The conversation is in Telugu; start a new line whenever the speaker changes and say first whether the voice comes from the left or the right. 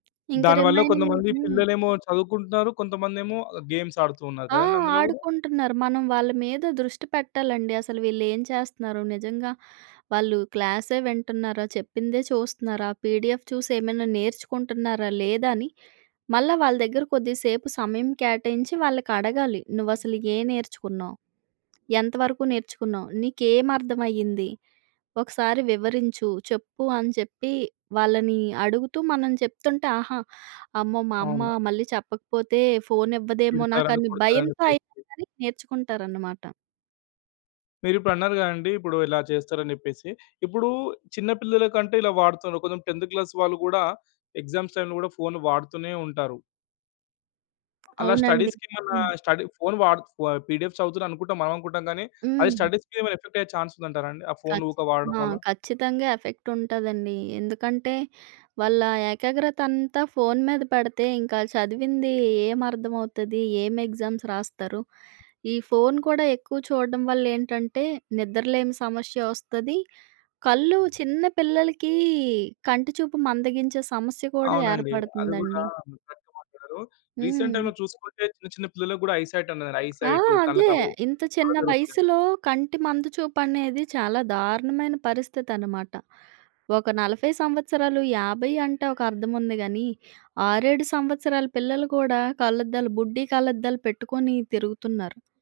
right: ఇంకా
left: దానివల్ల
right: రిమైనింగ్
left: కొంతమంది
right: హ్మ్.
left: పిల్లలేమో చదువుకుంటున్నారు. కొంతమందేమో గేమ్స్ ఆడుతూ ఉన్నారు
right: ఆ!
left: కదండీ! అందులో గూడా.
right: ఆడుకుంటున్నారు. మనం వాళ్ళ మీద దృష్టి పెట్టాలండి. అసలు వీళ్ళేం చేస్తున్నారు? నిజంగా వాళ్ళు క్లాసే వింటున్నారా? చెప్పిందే చూస్తున్నారా? పీడిఎఫ్ చూసి ఏమన్నా నేర్చుకుంటున్నారా? లేదా? అని మళ్ళా వాళ్ళ దగ్గర కొద్దిసేపు సమయం కేటాయించి వాళ్ళకి అడగాలి. నువ్వు అసలు ఏం నేర్చుకున్నావు? ఎంత వరకు నేర్చుకున్నావు? నీకేం అర్థం అయ్యింది? ఒకసారి వివరించు. చెప్పు అని చెప్పి వాళ్ళని అడుగుతూ మనం చెప్తుంటే ఆహా! అమ్మో! మా అమ్మ
left: అవును.
right: మళ్ళీ చెప్పకపోతే ఫోనివ్వదేమో
left: తిడతారని,
right: నాకని
left: కొడతారని
right: భయంతో ఐనా
left: భయంతో.
right: గాని నేర్చుకుంటారన్నమాట.
left: మీరిప్పుడన్నారు గదండీ! ఇప్పుడు ఇలా చేస్తారని జెప్పేసి. ఇప్పుడు చిన్న పిల్లల కంటే ఇలా వాడుతరు. కొంచెం 10థ్ క్లాస్ వాళ్ళు గూడా ఎగ్జామ్స్ టైమ్‌లో గూడా ఫోను వాడుతూనే ఉంటారు. అలా
right: అవునండీ.
left: స్టడీస్‌కి ఏమన్నా
right: హ్మ్.
left: స్టడీ ఫోను వాడుతు వ పీడిఎఫ్ చదువుతుర్రు అనుకుంటాం మనం అనుకుంటాం గానీ అది
right: హ్మ్.
left: స్టడీస్‌కి ఏమైనా ఎఫెక్ట్ అయ్యే చాన్స్ ఉందంటారాండి? ఆ ఫోను
right: ఖచ్చి
left: ఊక వాడడం
right: ఆ!
left: వల్ల?
right: ఖచ్చితంగా. ఎఫెక్ట్ ఉంటదండి. ఎందుకంటే వాళ్ళ ఏకాగ్రత అంతా ఫోను మీద పెడితే, ఇంకా ఆల్లు చదివింది ఏం అర్థమవుతది? ఏం ఎగ్జామ్స్ రాస్తారు? ఈ ఫోను కూడా ఎక్కువ చూడడం వల్ల ఏంటంటే నిద్రలేని సమస్య వస్తది. కళ్ళు చిన్న పిల్లలకి కంటి చూపు మందగించే సమస్య కూడా
left: అవునండి. అది గూడా
right: ఏర్పడుతుందండి.
left: [unintelligible] రీసెంట్
right: హ్మ్.
left: టైమ్‌లో చూసుకుంటే చిన్న చిన్న పిల్లలకి గూడా ఐ‌సైట్ ఉన్నదండి. ఐ
right: ఆ!
left: సైటు
right: అదే.
left: కళ్ళకలు
right: ఇంత చిన్న
left: చాలా జరుతున్నాయి.
right: వయసులో కంటి మందు చూపుమనేది చాలా దారుణమైన పరిస్థితన్నమాట. ఒక 40 సంవత్సరాలు, 50 అంటే ఒక అర్థం ఉంది గాని, 6, 7 సంవత్సరాల పిల్లలు కూడా కళ్ళద్దాలు బుడ్డి కళ్ళద్దాలు పెట్టుకొని తిరుగుతున్నారు.